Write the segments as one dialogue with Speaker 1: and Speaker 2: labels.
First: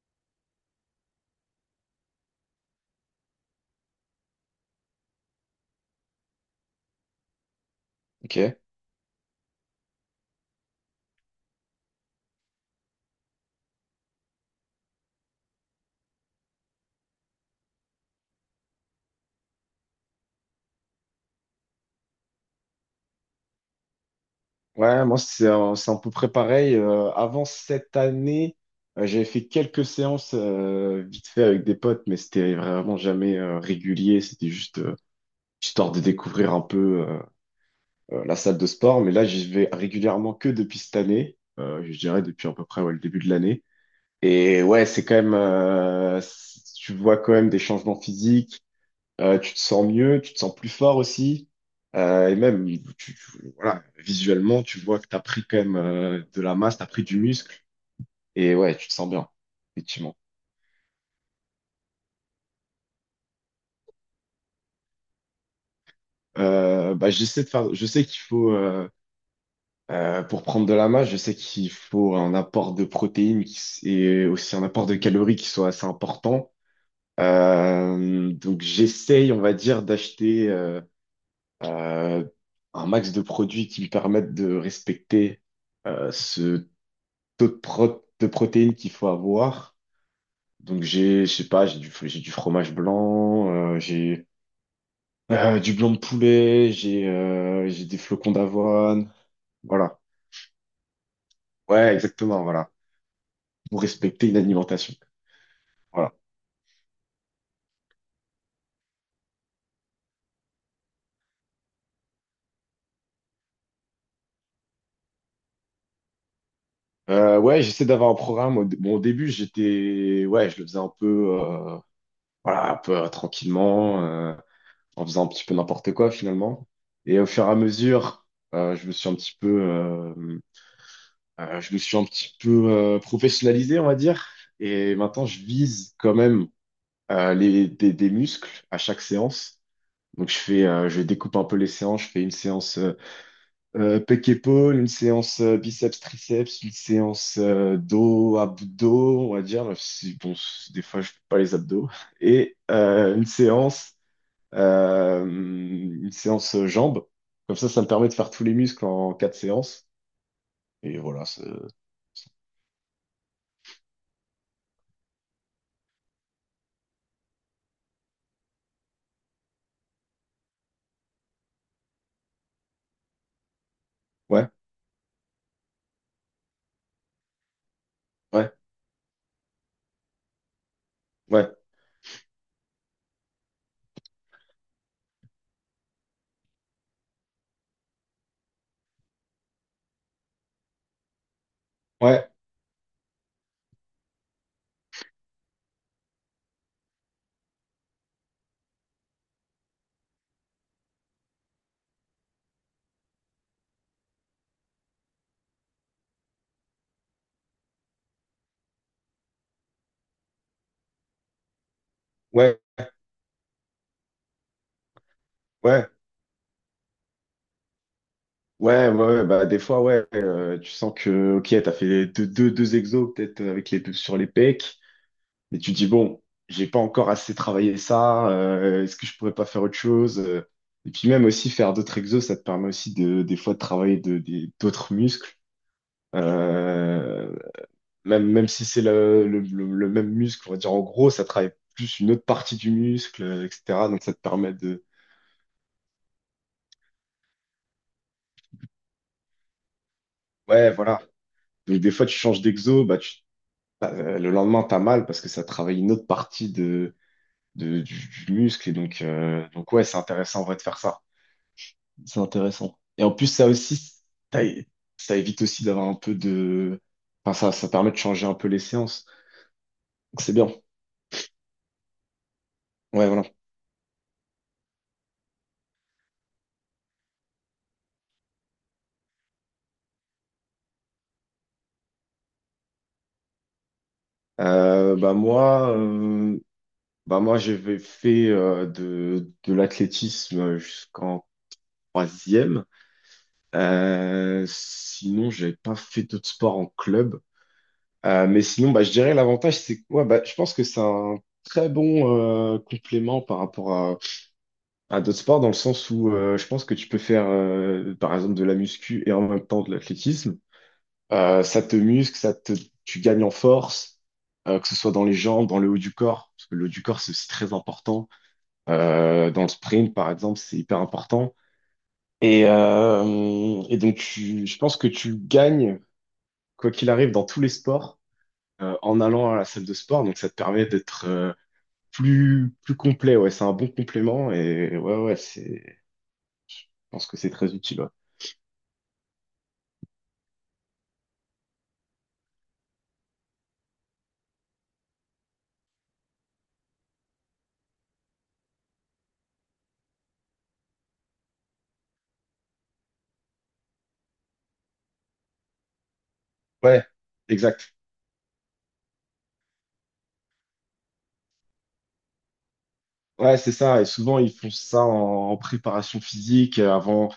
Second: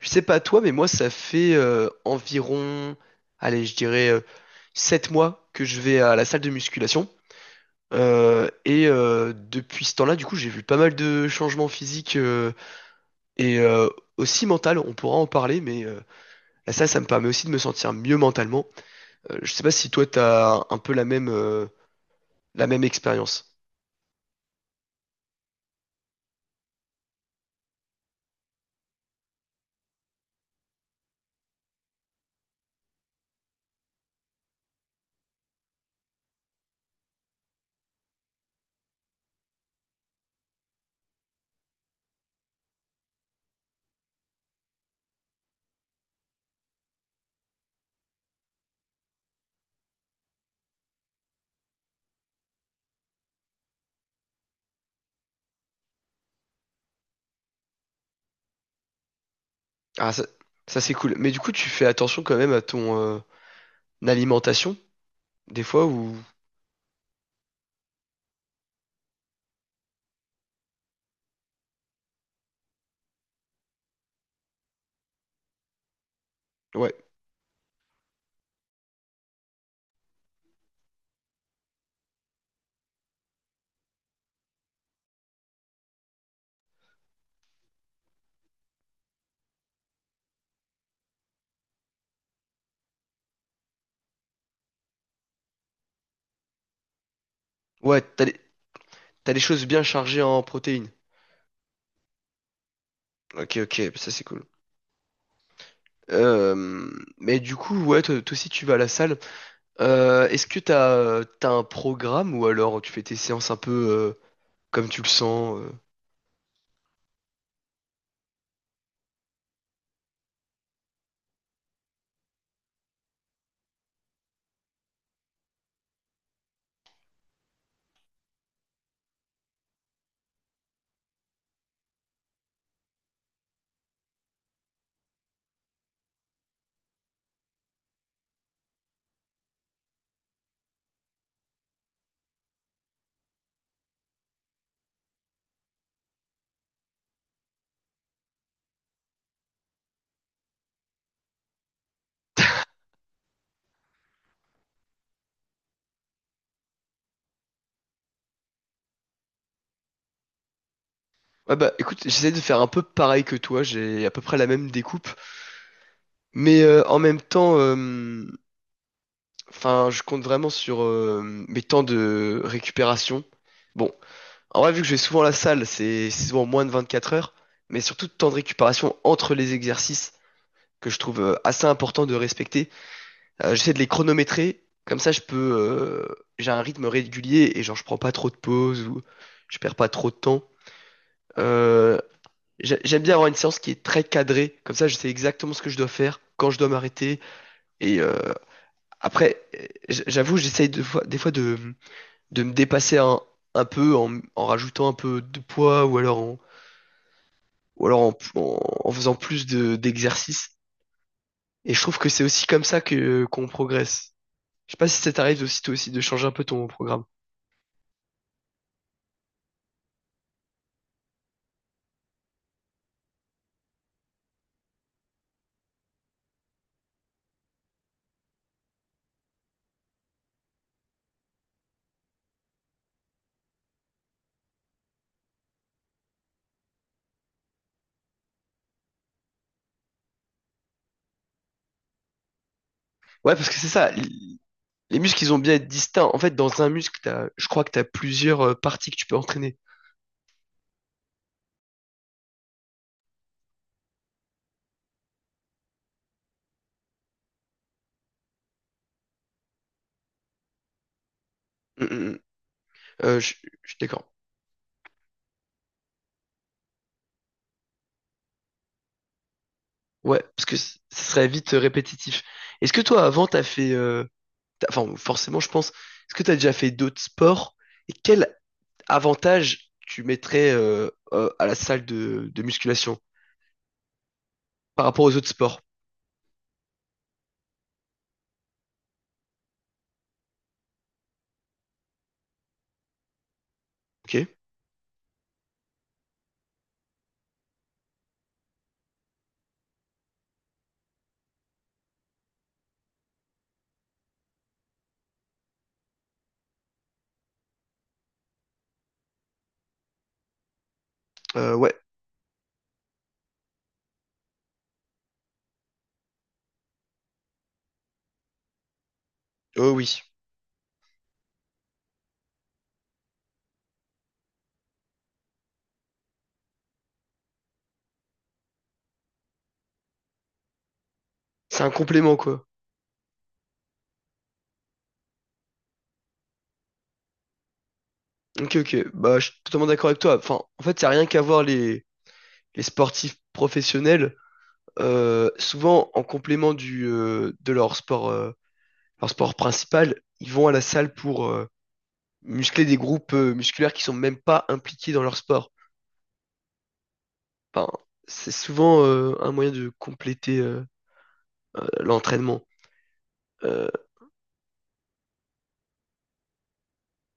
Speaker 1: Je sais pas toi, mais moi, ça fait environ, allez, je dirais 7 mois que je vais à la salle de musculation.
Speaker 2: Ok.
Speaker 1: Depuis ce temps-là, du coup, j'ai vu pas mal de changements physiques et aussi mental. On pourra en parler, mais la salle, ça me permet aussi de me sentir mieux mentalement. Je sais pas si toi, t'as un peu la même expérience.
Speaker 2: Ouais, moi, c'est c'est un peu près pareil. Avant cette année, j'avais fait quelques séances vite fait avec des potes, mais c'était vraiment jamais régulier. C'était juste histoire de découvrir un peu la salle de sport. Mais là, j'y vais régulièrement que depuis cette année. Je dirais depuis à peu près ouais, le début de l'année. Et ouais, c'est quand même, tu vois quand même des changements physiques. Tu te sens mieux, tu te sens plus fort aussi. Et même, tu, tu- voilà, visuellement, tu vois que tu as pris quand même de la masse, tu as pris du muscle. Et ouais, tu te sens bien,
Speaker 1: Ah,
Speaker 2: effectivement.
Speaker 1: ça c'est cool. Mais du coup, tu fais attention quand même à ton alimentation, des fois, ou...
Speaker 2: J'essaie de faire, je sais qu'il faut, pour prendre de la masse, je sais qu'il faut un apport de protéines et aussi un apport de calories qui soit assez important.
Speaker 1: Ouais,
Speaker 2: Donc, j'essaye, on va dire, d'acheter euh, un max de produits qui me permettent de respecter ce taux de protéines qu'il faut avoir. Donc j'ai, je sais pas, j'ai du fromage blanc, j'ai du blanc de poulet, j'ai des
Speaker 1: ouais,
Speaker 2: flocons d'avoine.
Speaker 1: t'as des choses bien
Speaker 2: Voilà.
Speaker 1: chargées en protéines.
Speaker 2: Ouais, exactement, voilà.
Speaker 1: Ok,
Speaker 2: Pour
Speaker 1: ok, ça c'est
Speaker 2: respecter une
Speaker 1: cool.
Speaker 2: alimentation. Voilà.
Speaker 1: Euh, mais du coup, ouais, toi aussi tu vas à la salle. Est-ce que t'as un programme ou alors tu fais tes séances un peu comme tu le sens euh.
Speaker 2: Ouais, j'essaie d'avoir un programme. Bon, au début, j'étais, ouais, je le faisais un peu, voilà, un peu tranquillement, en faisant un petit peu n'importe quoi finalement. Et au fur et à mesure, je me suis un petit peu, je me suis un petit peu professionnalisé, on va dire. Et maintenant, je vise quand même des muscles à chaque séance. Donc, je fais, je découpe un peu les séances. Je fais une séance pec-épaule, une séance biceps-triceps, une séance dos, abdos, on va dire. Même si, bon, des fois, je fais pas les abdos. Et une séance jambes. Comme ça me permet de faire tous les muscles en quatre séances. Et voilà,
Speaker 1: Ouais bah écoute, j'essaie de faire un peu pareil que toi, j'ai à peu près la même découpe, mais en même temps, enfin, je compte vraiment sur mes temps de récupération. Bon,
Speaker 2: ouais,
Speaker 1: en vrai, vu que je vais souvent à la salle, c'est souvent moins de 24 heures, mais surtout de temps de
Speaker 2: ouais,
Speaker 1: récupération entre les exercices que je trouve
Speaker 2: ouais.
Speaker 1: assez important de respecter. J'essaie de les chronométrer, comme ça je peux, j'ai un rythme régulier et genre je prends pas trop de pauses ou je perds pas trop de temps. Euh,
Speaker 2: Ouais,
Speaker 1: J'aime bien avoir une séance qui est très cadrée, comme ça je sais exactement ce que je dois faire, quand je dois m'arrêter. Et euh, J'avoue, des fois de me dépasser un peu en, en rajoutant un peu de poids ou alors en, ou alors en, en- en faisant plus de, d'exercices. Et je trouve que c'est aussi
Speaker 2: ouais,
Speaker 1: comme ça que qu'on progresse. Je sais pas si ça t'arrive aussi toi
Speaker 2: ouais,
Speaker 1: aussi de changer un peu ton programme.
Speaker 2: ouais, ouais, ouais, bah des fois, ouais, tu sens que, ok, t'as fait deux exos peut-être avec les deux sur les pecs, mais tu te dis, bon, j'ai pas encore assez travaillé ça, est-ce que je pourrais pas faire autre chose? Et puis même aussi faire d'autres exos, ça te permet aussi de, des fois de travailler d'autres muscles. Euh, Même, même si c'est le même muscle, on va dire en gros, ça travaille plus une autre partie du muscle,
Speaker 1: Ouais, parce que c'est
Speaker 2: etc.
Speaker 1: ça.
Speaker 2: Donc ça te permet de,
Speaker 1: Les muscles, ils ont bien être distincts. En fait, dans un muscle, je crois que tu as plusieurs parties que tu peux entraîner.
Speaker 2: ouais, voilà. Donc des fois tu changes d'exo, bah tu le lendemain, t'as mal parce que ça travaille une autre partie du muscle. Et donc ouais, c'est intéressant en vrai de faire ça.
Speaker 1: Mm, mm, mm.
Speaker 2: C'est intéressant. Et en
Speaker 1: Euh,
Speaker 2: plus,
Speaker 1: je
Speaker 2: ça
Speaker 1: je suis
Speaker 2: aussi,
Speaker 1: d'accord.
Speaker 2: ça, é- ça évite aussi d'avoir un peu de... Enfin, ça permet de changer un peu les séances. Donc,
Speaker 1: Ouais,
Speaker 2: c'est
Speaker 1: parce
Speaker 2: bien.
Speaker 1: que ça serait vite répétitif. Est-ce que toi,
Speaker 2: Ouais, voilà.
Speaker 1: avant, enfin, forcément, je pense. Est-ce que t'as déjà fait d'autres sports? Et quel avantage tu mettrais à la salle de musculation par
Speaker 2: Euh,
Speaker 1: rapport aux
Speaker 2: bah
Speaker 1: autres sports?
Speaker 2: moi, euh, Bah moi j'avais fait de l'athlétisme jusqu'en troisième.
Speaker 1: Ok.
Speaker 2: Sinon, j'avais pas fait d'autres sports en club. Mais sinon, bah, je dirais l'avantage, c'est quoi? Bah, je pense que c'est un très bon complément par rapport à d'autres sports, dans le sens où je pense que tu peux faire, par exemple, de la muscu et en même temps de l'athlétisme. Ça
Speaker 1: Ouais.
Speaker 2: te muscle, tu gagnes en force, que ce soit dans les jambes, dans le haut du corps, parce que le haut du corps, c'est aussi très important. Dans le
Speaker 1: Oh
Speaker 2: sprint,
Speaker 1: oui.
Speaker 2: par exemple, c'est hyper important. Et donc, je pense que tu gagnes, quoi qu'il arrive, dans tous les sports. En allant à la salle de sport. Donc ça te permet d'être
Speaker 1: C'est un complément, quoi.
Speaker 2: plus, plus complet. Ouais, c'est un bon complément et ouais, ouais, c'est, je pense que c'est très utile. Ouais,
Speaker 1: Ok, ok. Bah, je suis totalement d'accord avec toi. Enfin, en fait, ça n'a rien qu'à voir les sportifs professionnels. Souvent, en complément de leur sport principal, ils vont à la salle pour muscler des groupes musculaires qui sont même pas impliqués dans leur sport.
Speaker 2: ouais,
Speaker 1: Enfin,
Speaker 2: exact.
Speaker 1: c'est souvent un moyen de compléter l'entraînement.
Speaker 2: Ouais, c'est
Speaker 1: Euh,
Speaker 2: ça. Et souvent, ils font ça en, en préparation physique avant.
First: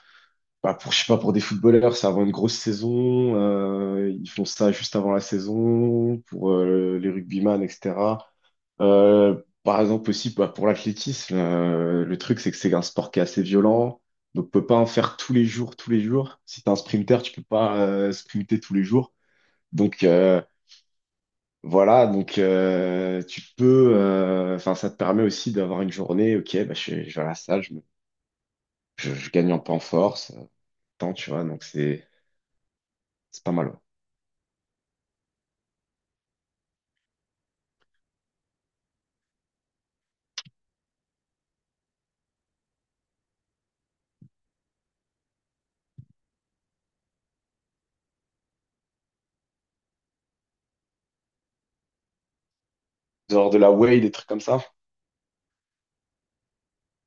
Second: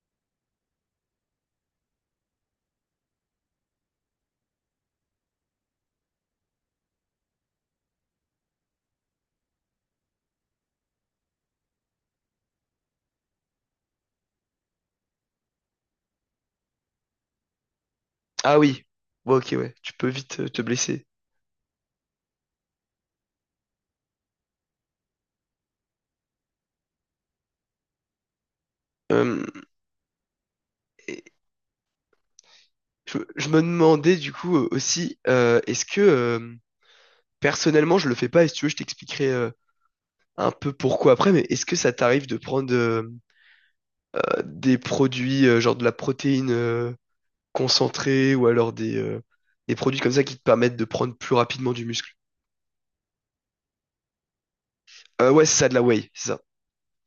Speaker 2: Bah, pour, je sais pas, pour des footballeurs, c'est avant une grosse saison. Ils font ça juste avant la saison, pour les rugbyman, etc. Par exemple aussi bah, pour l'athlétisme, le truc c'est que c'est un sport qui est assez violent, donc on peut pas en faire tous les jours, tous les jours. Si t'es un sprinter, tu peux pas
Speaker 1: ah
Speaker 2: sprinter tous
Speaker 1: oui.
Speaker 2: les jours.
Speaker 1: Ouais, ok, ouais. Tu
Speaker 2: Donc
Speaker 1: peux vite te blesser.
Speaker 2: voilà, donc tu peux, enfin ça te permet aussi d'avoir une journée, ok, bah, je vais à la salle, je
Speaker 1: Euh,
Speaker 2: gagne un peu en force, tant tu vois, donc c'est
Speaker 1: Je
Speaker 2: pas
Speaker 1: me
Speaker 2: mal. Ouais.
Speaker 1: demandais du coup aussi, est-ce que personnellement je le fais pas, et si tu veux, je t'expliquerai un peu pourquoi après, mais est-ce que ça t'arrive de prendre des produits genre de la protéine concentrée ou alors des produits comme ça qui te permettent de prendre plus rapidement du muscle?
Speaker 2: Genre de la whey, des trucs comme ça?
Speaker 1: Ouais, c'est ça, de la whey, c'est ça.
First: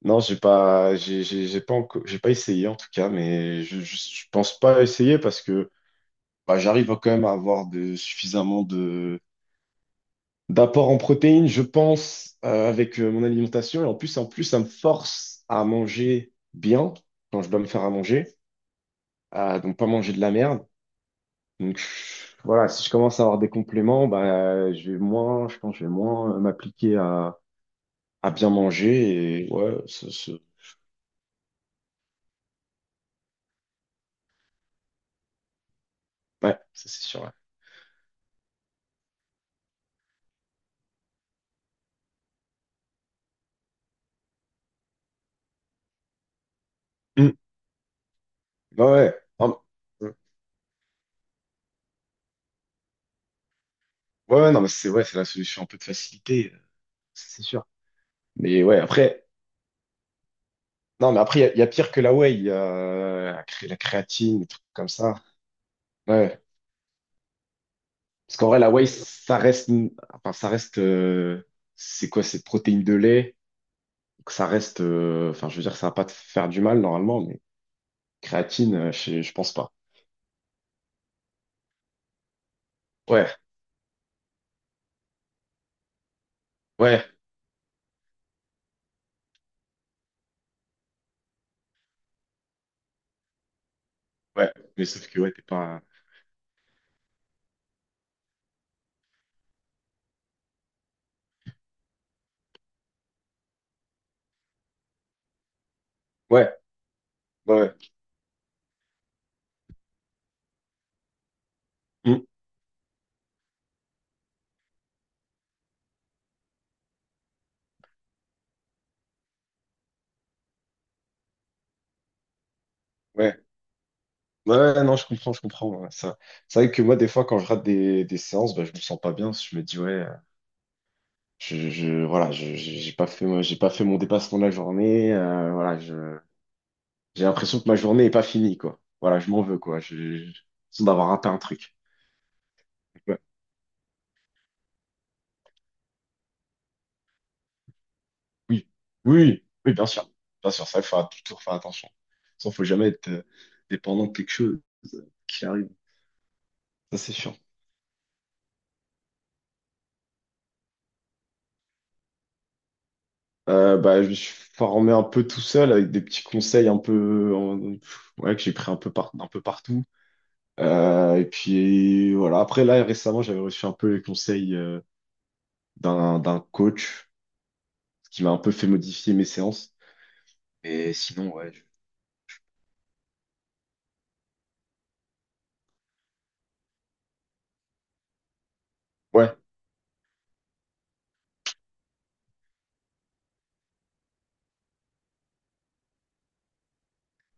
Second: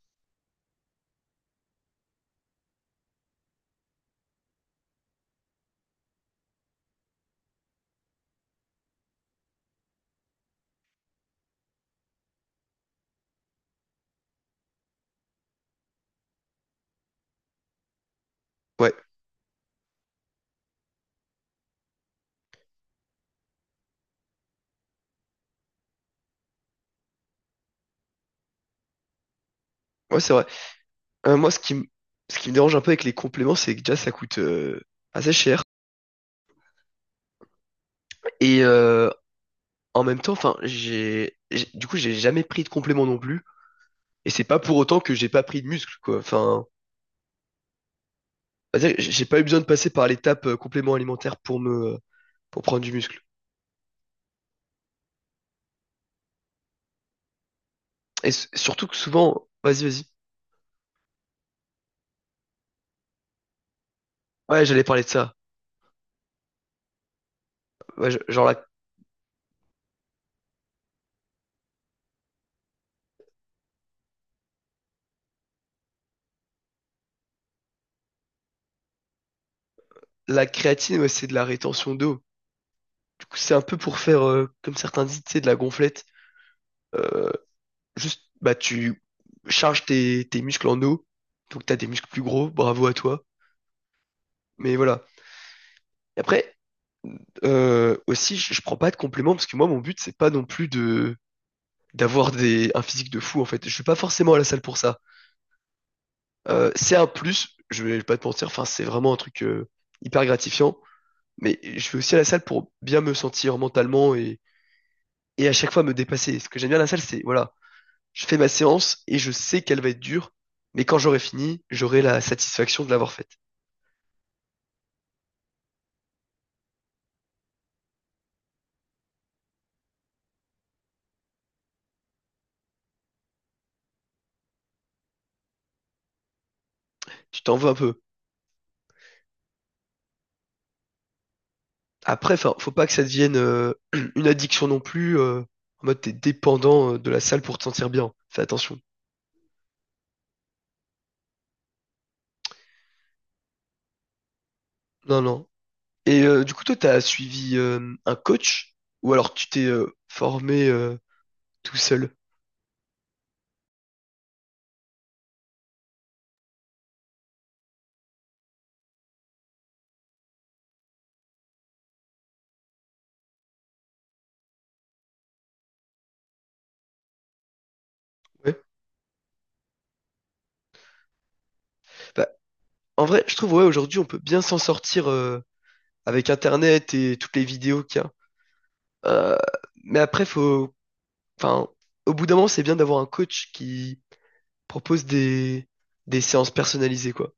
Speaker 2: Non, j'ai pas encore, j'ai pas essayé en tout cas, mais je pense pas essayer parce que bah, j'arrive quand même à avoir de, suffisamment de d'apport en protéines, je pense, avec mon alimentation. Et en plus, ça me force à manger bien quand je dois me faire à manger,
Speaker 1: Ouais,
Speaker 2: donc pas manger de la merde. Donc je- voilà, si je commence à avoir des compléments, bah, je vais moins, je pense, que je vais moins m'appliquer à bien manger et ouais,
Speaker 1: ouais, c'est
Speaker 2: ouais,
Speaker 1: vrai. Moi, ce qui me dérange un peu avec les compléments, c'est que déjà ça coûte assez cher.
Speaker 2: ça c'est sûr. Ouais.
Speaker 1: Et euh, en même temps, enfin, du coup, j'ai jamais pris de compléments non plus. Et c'est pas pour autant que j'ai pas pris de muscle, quoi. Enfin, on
Speaker 2: Ouais,
Speaker 1: va dire que
Speaker 2: ouais.
Speaker 1: j'ai pas eu besoin
Speaker 2: Non,
Speaker 1: de passer par l'étape complément alimentaire pour pour prendre du muscle.
Speaker 2: ouais, ouais, non, mais c'est ouais, c'est la solution un peu de facilité, c'est sûr. Mais ouais,
Speaker 1: Surtout que
Speaker 2: après,
Speaker 1: souvent, vas-y, vas-y.
Speaker 2: non, mais après, il y a pire que la whey, il y a la créatine, des trucs
Speaker 1: Ouais, j'allais
Speaker 2: comme
Speaker 1: parler de
Speaker 2: ça.
Speaker 1: ça.
Speaker 2: Ouais.
Speaker 1: Ouais, je-
Speaker 2: Parce
Speaker 1: genre
Speaker 2: qu'en vrai,
Speaker 1: la,
Speaker 2: la whey, ça reste, enfin, ça reste, c'est quoi, c'est protéines de lait. Donc, ça reste, enfin, je veux dire, ça va pas te faire du mal normalement, mais créatine, je pense pas.
Speaker 1: la créatine, ouais, c'est de la rétention d'eau. Du
Speaker 2: Ouais,
Speaker 1: coup, c'est un peu pour faire, comme certains disent, tu sais, de la gonflette.
Speaker 2: ouais,
Speaker 1: Juste, bah, tu charges tes muscles en eau. Donc, t'as des muscles plus gros. Bravo à toi.
Speaker 2: ouais.
Speaker 1: Mais
Speaker 2: Mais
Speaker 1: voilà.
Speaker 2: sauf que ouais, t'es pas,
Speaker 1: Et après, aussi, je prends pas de compléments parce que moi, mon but, c'est pas non plus de d'avoir des un physique de fou en fait. Je suis pas forcément à la salle pour ça.
Speaker 2: ouais,
Speaker 1: C'est un
Speaker 2: ouais,
Speaker 1: plus,
Speaker 2: ouais.
Speaker 1: je vais pas te mentir, enfin c'est vraiment un truc hyper gratifiant, mais je vais aussi à la
Speaker 2: Mm,
Speaker 1: salle pour bien me sentir mentalement et à chaque fois me dépasser. Ce que j'aime bien à la salle, c'est voilà, je fais ma séance et je sais qu'elle va être dure, mais quand j'aurai fini, j'aurai la satisfaction de l'avoir faite.
Speaker 2: ouais. Ouais, ouais, non, je comprends, je comprends. Ouais, ça. C'est vrai que moi, des fois, quand je rate des séances, bah, je me sens pas bien. Je me dis, ouais, voilà, j'ai pas fait, moi, j'ai pas fait mon dépassement de la journée. Voilà, j'ai
Speaker 1: Tu t'en
Speaker 2: l'impression que
Speaker 1: veux un
Speaker 2: ma
Speaker 1: peu.
Speaker 2: journée est pas finie, quoi. Voilà, je m'en veux, quoi. J'ai l'impression d'avoir raté un truc.
Speaker 1: Après, enfin, faut pas que ça
Speaker 2: Ouais,
Speaker 1: devienne une addiction non plus. En mode, t'es dépendant de la salle pour te sentir bien. Fais
Speaker 2: oui,
Speaker 1: attention.
Speaker 2: oui, oui, bien sûr. Bien sûr, ça, il faut toujours faire attention. Ça, faut jamais être dépendant de quelque chose
Speaker 1: Non,
Speaker 2: qui
Speaker 1: non.
Speaker 2: arrive.
Speaker 1: Et du coup, toi,
Speaker 2: Ça,
Speaker 1: t'as
Speaker 2: c'est sûr.
Speaker 1: suivi un coach ou alors tu t'es formé tout seul?
Speaker 2: Je me suis formé un peu tout seul avec des petits conseils un peu ouais, que j'ai pris un peu par, un peu partout. Et puis voilà, après là récemment j'avais reçu un peu les conseils d'un coach ce qui m'a un peu
Speaker 1: Ouais.
Speaker 2: fait modifier mes séances. Et sinon ouais, je-
Speaker 1: Bah, en vrai, je trouve ouais, aujourd'hui, on peut bien s'en sortir avec Internet et toutes les vidéos qu'il y a.
Speaker 2: ouais,
Speaker 1: Euh, mais après, faut, enfin, au bout d'un moment, c'est bien d'avoir un coach qui propose des séances personnalisées, quoi.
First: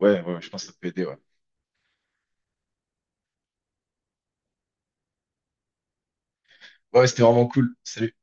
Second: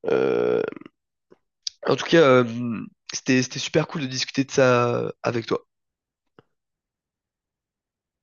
Speaker 2: ouais, ouais, je
Speaker 1: Euh,
Speaker 2: pense que ça peut aider ouais.
Speaker 1: En tout cas, c'était super cool de discuter de ça avec toi.
Speaker 2: Ouais, c'était vraiment cool. Salut.